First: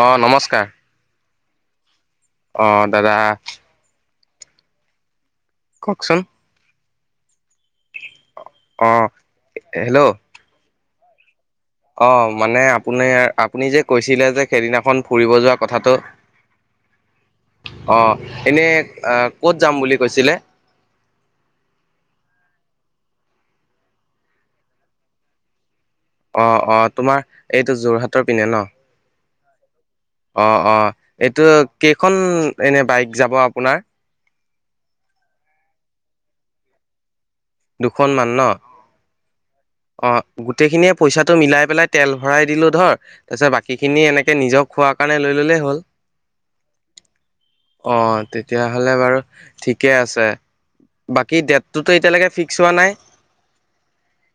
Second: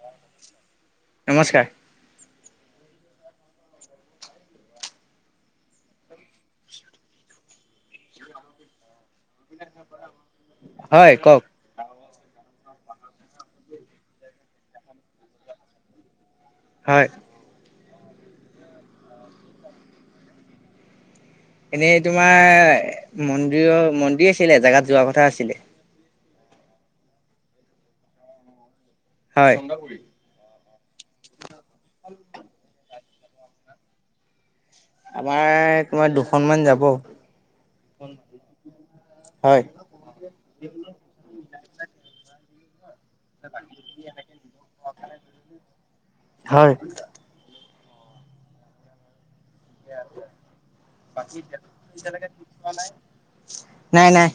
অ', নমস্কাৰ। নমস্কাৰ অ', দাদা কওঁকচোন। অ', হেল্ল'। হয়, কওঁক। অ', মানে আপুনি আপুনি যে কৈছিলে যে সেইদিনাখন ফুৰিব যোৱা কথাটো। হয়। অ', এনে ক'ত যাম বুলি কৈছিলে? এনেই তোমাৰ মন্দিৰৰ মন্দিৰ আছিলে এজাগাত যোৱা কথা আছিলে। অ', অ', তোমাৰ এইটো যোৰহাটৰ পিনে ন? হয়। অ', অ', এইটো কেইখন এনে বাইক যাব আপোনাৰ? আমাৰ তোমাৰ দুখনমান যাব। দুখনমান ন? হয় অ', গোটেইখিনিয়ে পইচাটো মিলাই পেলাই তেল ভৰাই দিলো ধৰ। তাৰপিছত বাকীখিনি এনেকে নিজক খোৱাৰ কাৰণে লৈ ল'লেই হ'ল। হয় অ', তেতিয়াহ'লে বাৰু ঠিকে আছে। বাকী ডেটটোতো এতিয়ালৈকে ফিক্স হোৱা নাই নাই নাই।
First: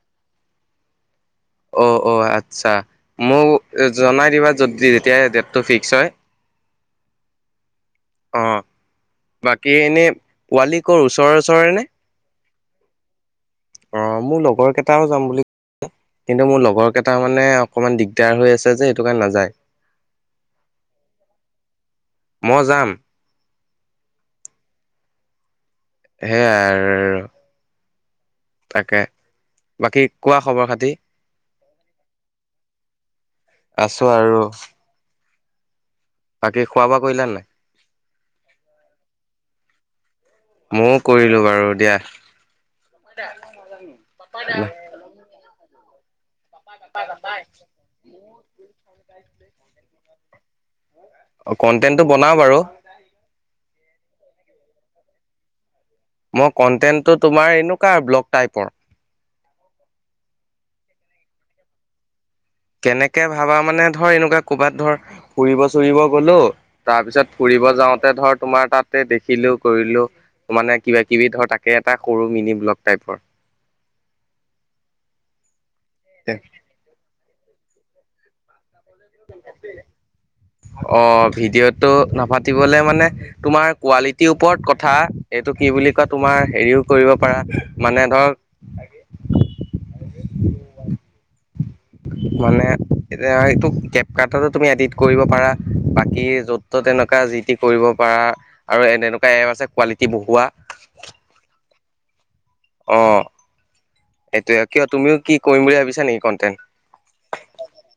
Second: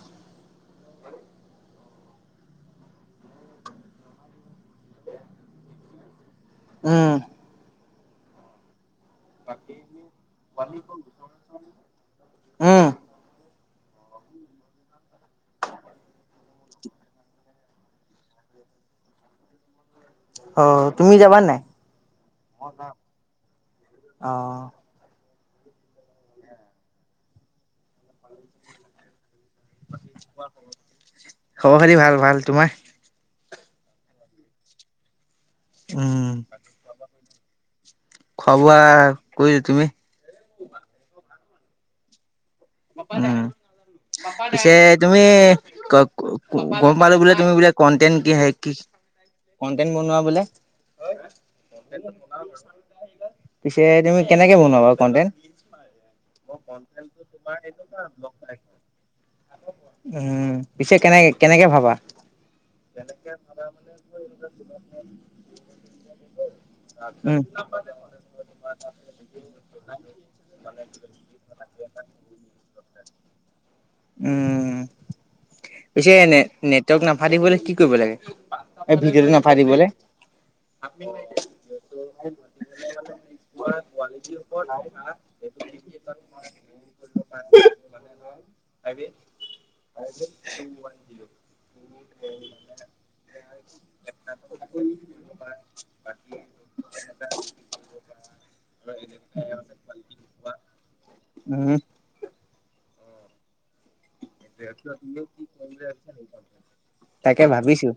অ', অ', আচ্ছা। মোক জনাই দিবা যদি যেতিয়া ডটটো ফিক্স হয়। উম। অ'। বাকী এনে পোৱালি ওচৰে ওচৰে নে? উম অ', মোৰ লগৰ কেইটাও যাম বুলি কিন্তু মোৰ লগৰ কেইটা মানে অকণমান দিগদাৰ হৈ আছে যে সেইটো কাৰণে নাযায়। অ', তুমি যাবা নাই মই যাম আহ। সেইয়ায়ে আৰু। তাকে বাকী কোৱা খবৰ খাতি? খবৰ খাতি ভাল ভাল তোমাৰ আছো আৰু। উম, বাকী খোৱা বোৱা কৰিলা নাই? খোৱা বোৱা কৈৰিলা তুমি? মইও কৰিলো বাৰু দিয়া। উম, পিছে তুমি গ'ম পালো বোলে তুমি বোলে কন্টেন্ট কি কি কন্টেন্ট বনোৱা বোলে? কন্টেন্টটো বনাও বাৰু পিছে তুমি কেনেকে বনোৱা বাৰু কন্টেণ্ট? মই কটেন্টটো তোমাৰ এনেকুৱা ব্লগ টাইপৰ উম, পিছে কেনেকে কেনেকে ভাবা? কেনেকে ভাবা মানে ধৰ এনেকুৱা ক'ৰবাত ধৰ ফুৰিব চুৰিব গ'লো তাৰ পিছত উম, ফুৰিব যাওঁতে ধৰ তোমাৰ তাতে দেখিলো কৰিলো ত মানে কিবা কিবি ধৰ তা একে এটা সৰু মিনি ব্লগ টাইপৰ উম। পিছে না নেটৱৰ্ক নাফাতিবলৈ কি কৰিব লাগে, অ' ভিডিঅ'টো নাফাতিবলৈ? অ' ভিডিঅ'টো নাফাতিবলৈ মানে তোমাৰ কোৱালিটিৰ ওপৰত কথা। এইটো কি বুলি কয় তোমাৰ হেৰিও কৰিব পাৰা। মানে ধৰ [unintelligible] উ [unintelligible] মানে এ এই কেপকাৰ্টত তুমি এডিট কৰিব পাৰা। বাকী য'ত তেনেকুৱা যি টি কৰিব পাৰা, আৰু এনেকুৱা এপ আছে কোৱালিটি বহুৱা উম অ'। এইটোয়ে কিয় তুমিও কি কৰিম বুলি ভাবিছা নেকি কন্টেণ্ট? তাকে ভাবিছো।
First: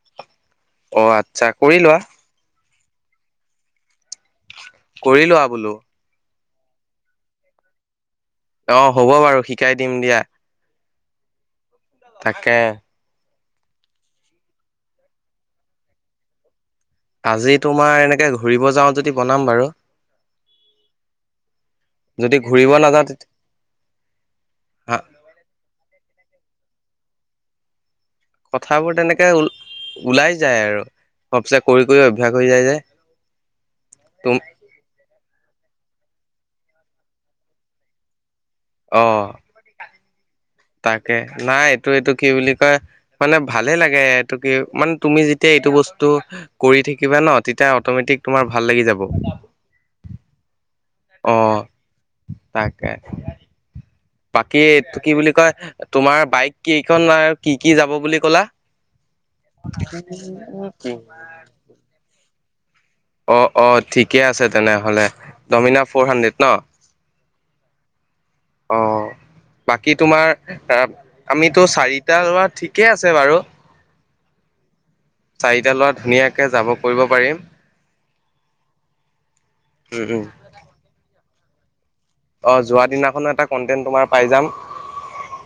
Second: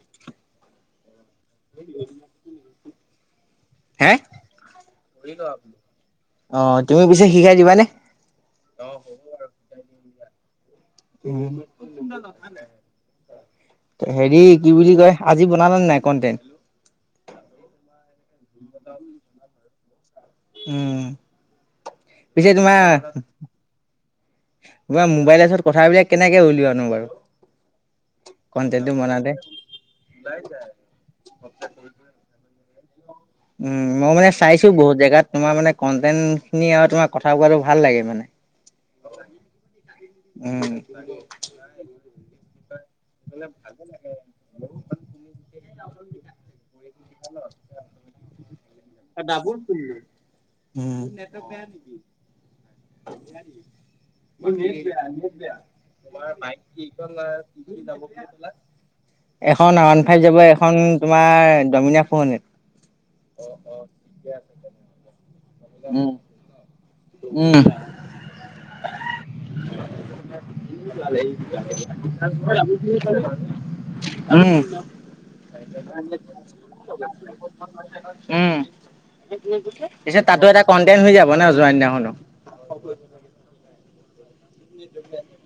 অ' আচ্ছ কৰি লোৱা। হেঁ। কৰি লোৱা বোলো অ', তুমি পিছে শিকাই দিবাানে? অ' হ'ব বাৰু শিকাই দিম দিয়া। উম। তাকে হেৰি কি বুলি কয় আজি বনালে নাই কণ্টেণ্ট আজি তোমাৰ এনেকে ঘূৰিব যাওঁ যদি বনাম বাৰু। উম, যদি পিছে ঘূৰিব তোমৰ নাযাওঁ তেতিয়া বা মোবাইলৰ ওচৰত কথা বিলাক কেনেকে হ'লওনো বাৰু? কন্টেন্টটো কথাবোৰ তেনেকে বনাওঁতে? ওলাই যায় আৰু, অফ চে কৰি কৰি অভ্যাস হৈ যায় যে। উম, মই মানে তুম চাইছো বহুত জেগাত তোমাৰ মানে কন্টেন্ট খিনি আৰু তোমাৰ কথা কোৱাটো ভাল লাগে মানে। অ'। উম, তাকে, নাই এইটো এইটো কি বুলি কয়। মানে ভালে লাগে, এইটো কি মানে তুমি যেতিয়া এইটো বস্তু কৰি থাকিবা ন তেতিয়া অট'মেটিক তোমাৰ ভাল লাগি যাব। ক'ত গ'লি? অ উম তাকে। বাকী এইটো কি বুলি কয় তোমাৰ বাইক কেইখন আৰু কি কি যাব বুলি ক'লা? [inaudible] এখন ওৱান ফাইভ যাব, এখন তোমাৰ ড'মিনা ফ'ৰ হাণ্ড্ৰেড। অ', অ', ঠিকে আছে তেনেহ'লে। ড'মিনা ফ'ৰ উম হাণ্ড্ৰেড ন'? উম। অ'। বাকী তোমাৰ [inaudible] আমিতো চাৰিটা ল'ৰা ঠিকে আছে বাৰু আমি চাৰিটা ল'ৰা ধুনীয়াকে যাব কৰিব পাৰিম। উম, উম, পিছে উম। তাতো এটা কন্টেট হৈ যাব ন', যোৱা দিনাখনো? অ', যোৱা দিনাখনো এটা কন্টেণ্ট তোমাৰ পাই যাম।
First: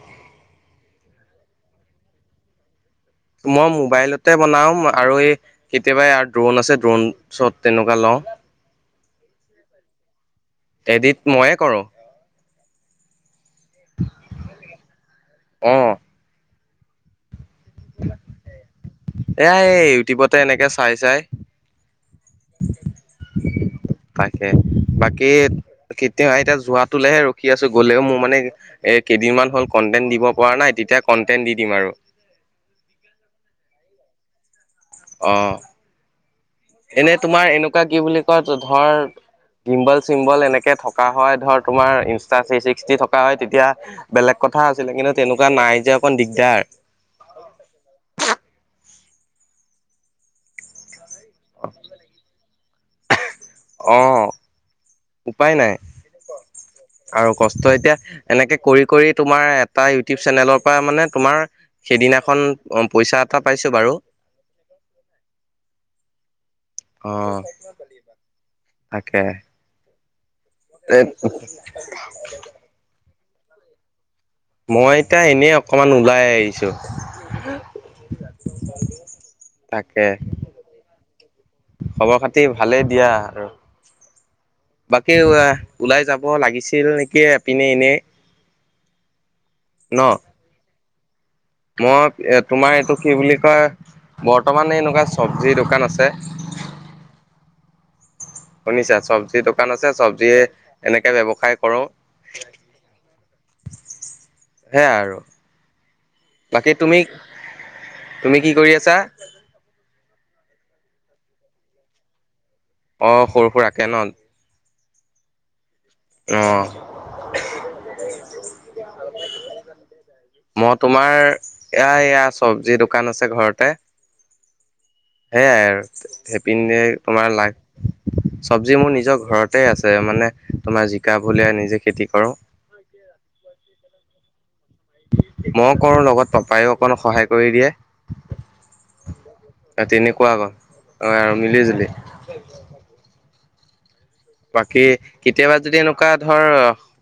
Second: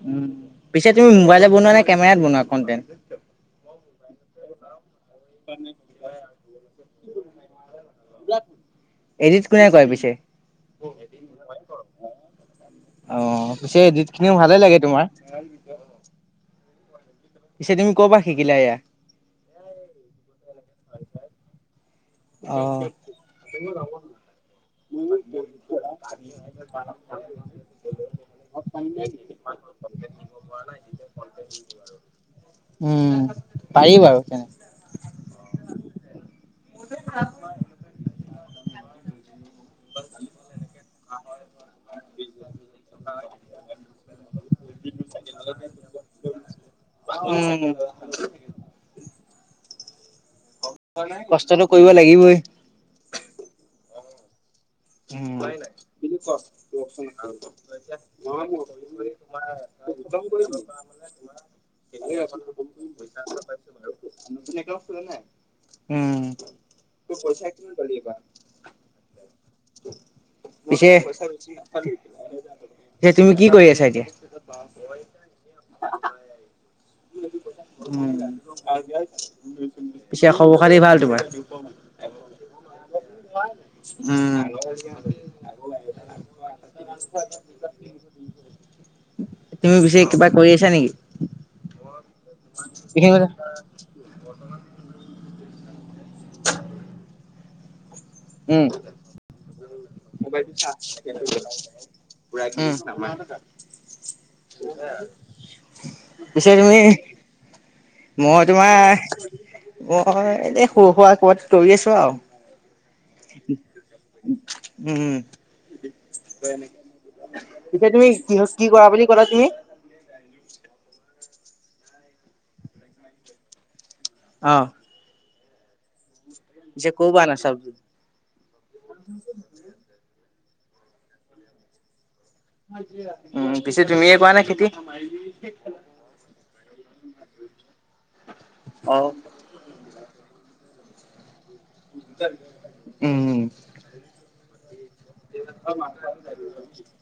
উম, পিছে তুমি মোবাইলত বনোৱা নে কেমেৰাত বনোৱা কনটেণ্ট? মই মোবাইলতে বনাওঁ, আৰু এই কেতিয়াবা দ্ৰোন আছে, দ্ৰোন শ্বট তেনেকুৱা লওঁ, এডিট কোনে কৰে পিছে এডিট ময়ে কৰোঁ। অ', পিছে এডিটখিনিও ভালে লাগে তোমাৰ। অ'। পিছে তুমি ক'ৰ পৰা শিকিলা এয়া? এয়া এই ইউটিউবতে এনেকে চাই চাই। অ'। তাকে। বাকী কেতিয়া হয় তাত যোৱাটোলেহে ৰখি আছো। গ'লেও মোৰ মানে এই কেইদিনমান হ'ল কন্টেণ্ট দিব পৰা নাই, তেতিয়া কণ্টেণ্ট দি দিম আৰু। উম। পাৰি বাৰু তেনে অ'। এনে তোমাৰ এনেকুৱা কি বুলি কয়, ধৰ চিম্বল, চিম্বল, এনেকে থকা হয় ধৰ, তোমাৰ ইনষ্টা থ্ৰী ছিক্সটি থকা হয়, তেতিয়া বেলেগ কথা আছিলে, কিন্তু তেনেকুৱা নাই যে অকণ দিগদাৰ। উম। কষ্টটো কৰিব লাগিবই। অ'। উপায় নাই উম। আৰু কষ্ট এতিয়া [inaudible] এনেকে কৰি কৰি তোমাৰ, এটা ইউটিউব চেনেলৰ পৰা মানে তোমাৰ সেইদিনাখন অ পইচা এটা পাইছো বাৰু। নতুন এটাও খোলা নাই? উম। অ', তাকে। পিছে, এতিয়া তুমি কি কৰি আছা এতিয়া? মই এতিয়া এনেই অকণমান ওলাই আহিছোঁ। [inaudible] পিছে খবৰ-খাতি ভাল তোমাৰ? খবৰ-খাতি ভালেই দিয়া আৰু। বাকী উম। ওলাই যাব লাগিছিল নেকি এপিনে এনেই [inaudible] তুমি ন পিছে কিবা কৰি আছা নেকি? মই তোমাৰ এইটো এইখিনি কি কথা বুলি কয়, বৰ্তমান এনেকুৱা চব্জিৰ দোকান আছে। [inaudible] উম। শুনিছা চব্জি দোকান আছে চব্জিয়ে ম'বাইলটো চা এনেকে ব্যৱসায় কৰো [unintelligible] [unintelligible] উম [unintelligible] সেয়াই আৰু পিছে তুমি, তুমি মই কি কৰি তোমাৰ আছা মই এনে সৰু সুৰা ক'বাত কৰি আছোঁ আৰু। অ', সৰু সুৰাকে ন'? উম। অ [inaudible] পিছে তুমি কিহত কি কৰা বুলি ক'লা তুমি? [unintelligible] মই তোমাৰ এয়া, এয়া চব্জি দোকান আছে ঘৰতে। অ'। সেইয়াই আৰু পিছে ক'ৰ পৰা তোমাৰ আনা চব্জি? চবজি মোৰ নিজৰ ঘৰত তাতে আছে মানে তোমাৰ জিকা ভুলিয়াই নিজে খেতি কৰোঁ। উম, পিছে তুমিয়ে কৰা নাই খেতি? মই কৰো লগত পাপায়ো অকণ সহায় কৰি দিয়ে। অ' তেনেকুৱা আকৌ আৰু মিলি জুলি। উম' বাকী কেতিয়াবা যদি এনেকুৱা ধৰ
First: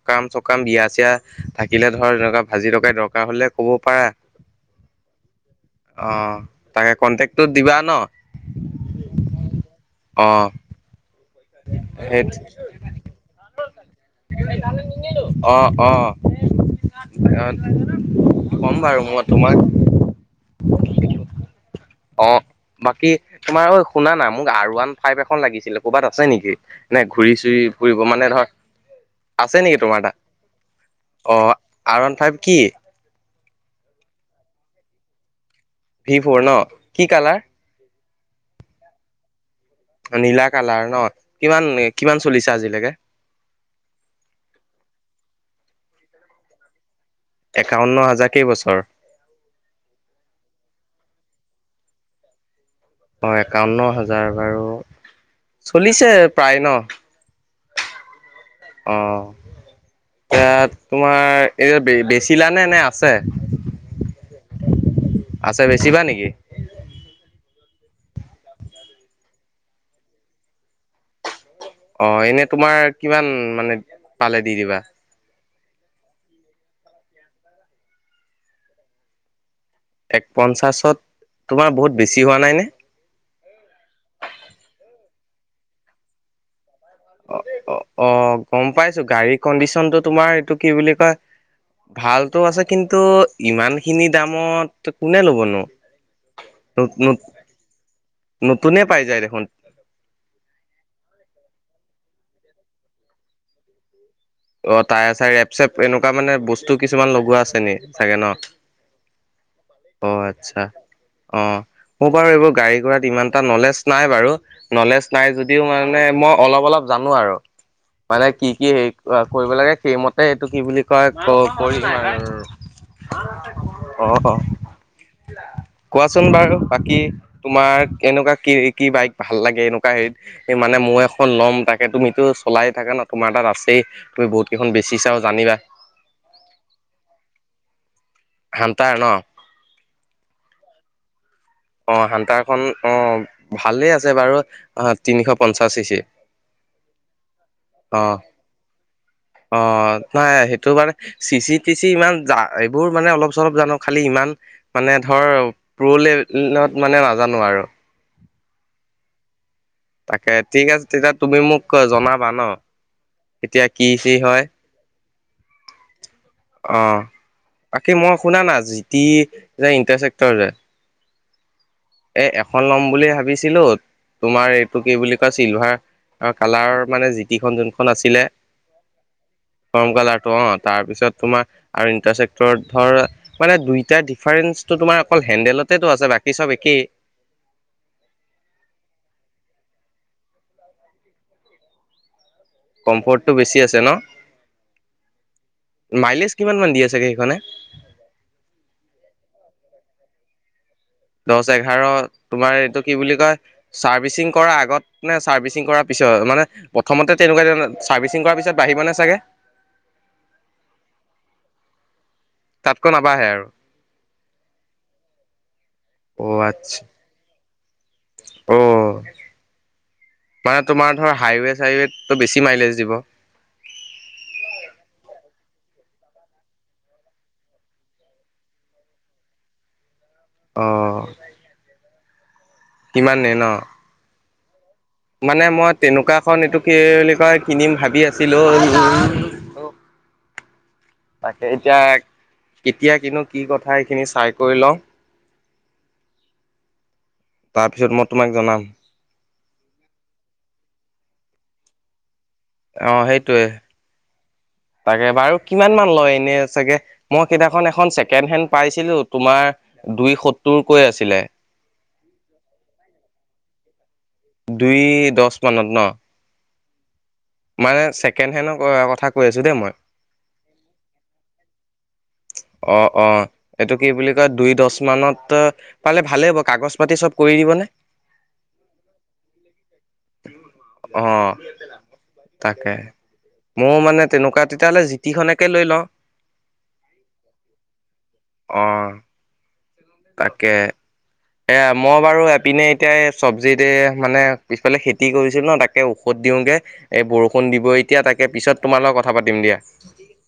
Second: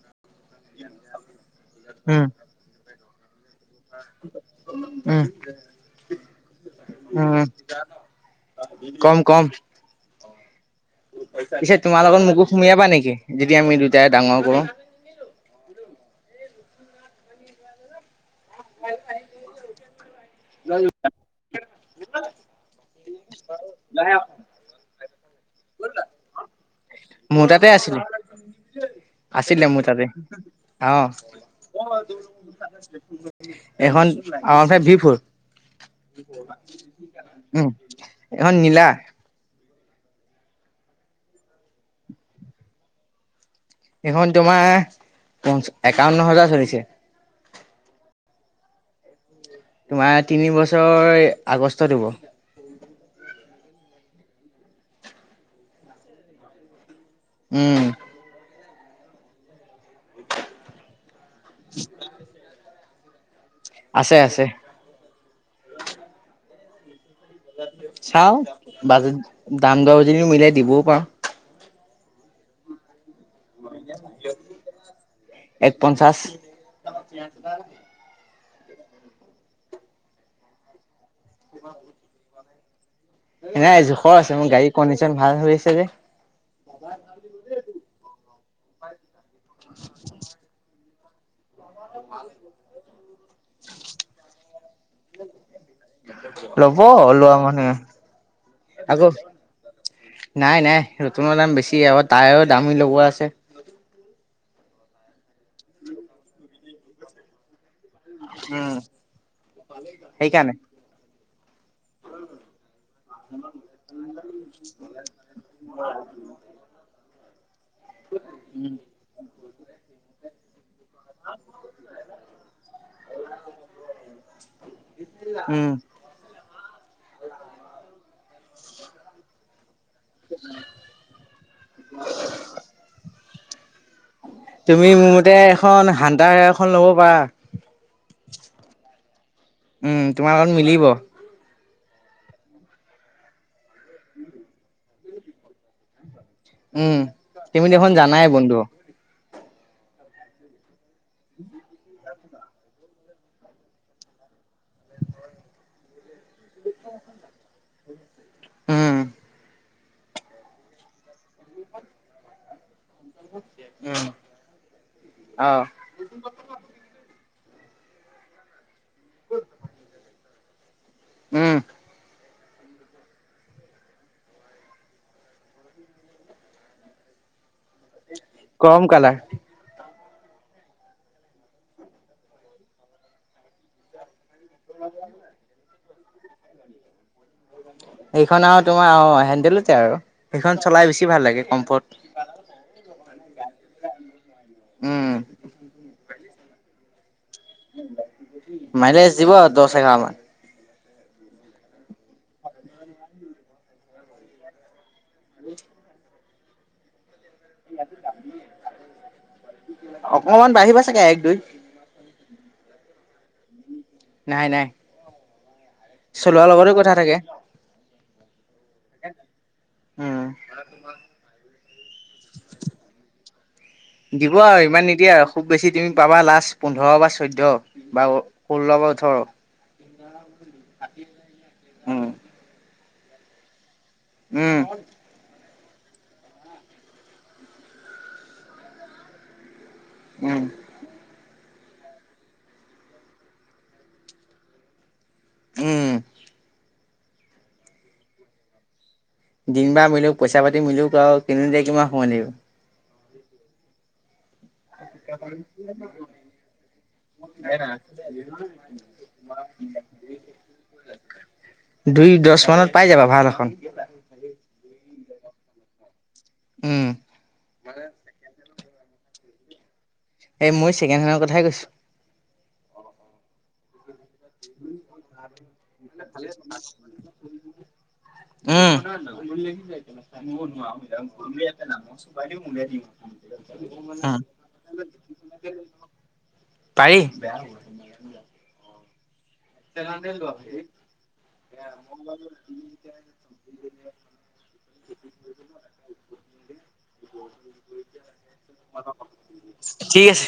সকাম-চকাম বিয়া চিয়া থাকিলে ধৰ উম, এনেকুৱা ভাজি থকাই দৰকাৰ হলে ক'ব পাৰা উম। অ' তাকে কন্টেক্টটো উম', দিবা ন কম কম অ' পিছে তোমাৰ লগত সেই মোকো নিবা নেকি? যেতিয়া আমি দুটাই ডাঙৰ কৰো অ', অ' কম বাৰু মই তোমাক। য [unintelligible] অ' বাকী তোমাৰ, অ' শুনা না মোক আৰ ওৱান ফাইভ এখন লাগিছিলে ক'বাত আছে নেকি? নে ঘূৰি মোৰ চুৰি তাতে আছিলে। ফুৰিব মানে ধৰ আছে আছিলে নেকি মোৰ তোমাৰ তাতে, তাত? অ'। আৰ ওৱান ফাইভ কি এইখন R one five V four. V four ন, কি কালাৰ? উম, এইখন নীলা। নীলা কালাৰ ন, কিমান? কিমান চলিছে আজিলৈকে? এইখন তোমাৰ পন একাৱন্ন হাজাৰ চলিছে। একাৱন্ন হাজাৰ কেইবছৰ? তোমাৰ তিনি বছৰ আগষ্টত হ'ব। অ', একাৱন্ন হাজাৰ বাৰু, চলিছে প্ৰায় ন? উম। অ', এই তোমাৰ, এই বেছিলা নে নে আছে? আছে আছে। আছে, বেছিবা নেকি? চাওঁ, বাজেত দাম দৰ যদি মিলে দিবও পাৰোঁ। অ', এনে তোমাৰ কিমান মানে পালে দি দিবা? এক পঞ্চাশ। উ [unintelligible] এক পঞ্চাছত, তোমাৰ বহুত বেছি হোৱা নাইনে? নাই জোখৰ আছে, মোৰ গাড়ীৰ কণ্ডিচন ভাল হৈ আছে যে। অ', অ', অ', গম পাইছোঁ, গাড়ীৰ কণ্ডিশনটো তোমাৰ এইটো কি বুলি কয় ভালটো আছে, কিন্তু ইমানখিনি দামত কোনে ল'বনো? ল'ব লোৱা মানুহে। নতুনেই পাই আকৌ যায় দেখোন। নাই নাই নতুনৰ দাম বেছি, আকৌ টায়াৰো দামী লগোৱা আছে। অ', তায়াৰ চায়াৰ, ৰেপ চেপ এনেকুৱা মানে বস্তু কিছুমান লগোৱা আছে নেকি? চাগে ন? উম অ', সেইকাৰণে আচ্ছা অহ। মোৰ বাৰু এইবোৰ গাড়ী গুৰাত ইমান এটা নলেজ নাই বাৰু। নলেজ নাই যদিও মানে, মই অলপ অলপ জানো আৰু, মানে কি কি হেৰি কৰিব লাগে, সেইমতে এইটো কি বুলি কয়, কৰি অ'। উম। কোৱাচোন বাৰু, বাকী তোমাৰ এনেকুৱা কি কি বাইক ভাল লাগে? এনেকুৱা হেৰিত মানে মই এখন ল'ম, তাকে তুমিতো চলাই থাকা ন, তোমাৰ তাত আছেই। তুমি বহুত কেইখন তুমি মোৰ বেচিছাও মতে জানিবা এখন, হানতাৰৰ এখন ল'ব পাৰা। হাণ্টাৰ ন? উম, তোমাৰ লগত মিলিব। অ', হান্তাৰখন অ', ভালেই আছে বাৰু, অ', তিনিশ পঞ্চাশ সি। উম, তুমি দেখোন জানাই বন্ধু। অ', নাই, এইটো মানে চিচি টিচি ইমান জা এইবোৰ মানে অলপ চলপ জানো, খালি ইমান মানে ধৰ প্ৰ লে মানে নাজানো আৰু। উম, তাকে ঠিক আছে, তেতিয়া তুমি মোক জনাবা ন। এতিয়া কি উম, কি হয়? অ', অ', বাকি মই শুনা না, জি টি যে ইণ্টাৰচেক্টৰ যে উম। এই এখন ল'ম বুলি ভাবিছিলোঁ, তোমাৰ টো কি বুলি কয়, চিলভাৰ কালাৰৰ মানে জিটিখন যোনখন আছিলে ক্ৰম কালাৰ। কম কালাৰটো অ', তাৰ পিছত তোমাৰ আৰু ইণ্টাৰচেক্টৰত ধৰ, মানে দুইটা ডিফাৰেন্ঞ্চ তো, তোমাৰ অকল হেন্দলতেতো আছে বাকী চব একেই। সেইখন আৰু তোমাৰ অ, হেন্দেলোতে আৰু সেইখন চলাই বেছি ভাল লাগে কমফৰ্ট। [unintelligible] কমফৰ্টটো বেছি আছে ন উম, মাইলেজ কিমান মান দি আছে গাড়ীখনে। মাইলেজ দিব আৰু দহ, এঘাৰ মান। দহ, এঘাৰ তোমাৰ এইটো কি বুলি কয় চাৰ্ভিচিং কৰাৰ আগত নে চাৰ্ভিচিং কৰাৰ পিছত মানে প্ৰথমতে তেনেকুৱা চাৰ্ভিচিং কৰাৰ পিছত বাঢ়িব নে চাগে। অকনমান বাঢ়িব চাগে এক, দুই। তাতকৈ নাবাহে আৰু। নাই, নাই। অ চলোৱাৰ লগতো আচ্ছা কথা থাকে। অ, উম, মানে তোমাৰ ধৰ হাইৱে, চাইৱো বেছি মাইলেজ দিব। [unintelligible] দিব আৰু ইমান নিদিয়ে আৰু খুব বেছি তুমি পাবা লাষ্ট পোন্ধৰ বা চৈধ্য বা ফওল বা উথৰ [inaudible] অ, উম, কিমান নে, ন। উম। মানে মই তেনেকুৱাখন এইটো কি বুলি কয় কিনিম ভাবি আছিলোঁ। উম। তাকে এতিয়া কেতিয়া কিনো কি কথা এইখিনি চাই কৰি লওঁ। উম। তাৰপিছত মই তোমাক জনাম। দিন বাাৰ মিলো পইচা পাতি মিলোক আৰু কদিন কিমান সমোময় লাগিব। অ, সেইটোৱে তাকে বাৰু কিমান মান লয় এনে চাগে। মই সিদিনাখন এখন ছেকেণ্ড হেণ্ড পাইছিলো তোমাৰ দুই সত্তৰকৈ আছিলে। দুই, দহ মানত পাই যাবা ভাল এখন। দুই, দহ মানত ন। উম। মানে ছেকেণ্ড হেণ্ডৰ কথা কৈ আছোঁ দেই মই। এই মই চেকেণ্ড হেণ্ড কথাই কছোঁ। অ', অ'। এইটো কি বুলি কয় দুই দহ মানত পালে ভালেই হ'ব কাগজ পাতি চব কৰি দিবনে। উ, অঁ ন [inaudible] ময়ও মানে তেনেকুৱা তেতিয়াহ'লে জিটি খনেকে লৈ লওঁ। পাৰি। অ'। তেলানলোৱা এয়া মই বাৰু এপিনে এতিয়া চব্জিতে মানে পিছফালে খেতি কৰিছিলো ন তাকে তাকে ঔষধ দিওঁগে এই বৰষুণ দিব এতিয়া তাকে পিছত তোমাৰ লগত কথা পাতিম দিয়া। ঠিক আছে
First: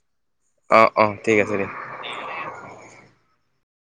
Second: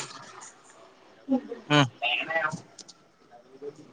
অ', অ', ঠিক আছে দিয়া। উম।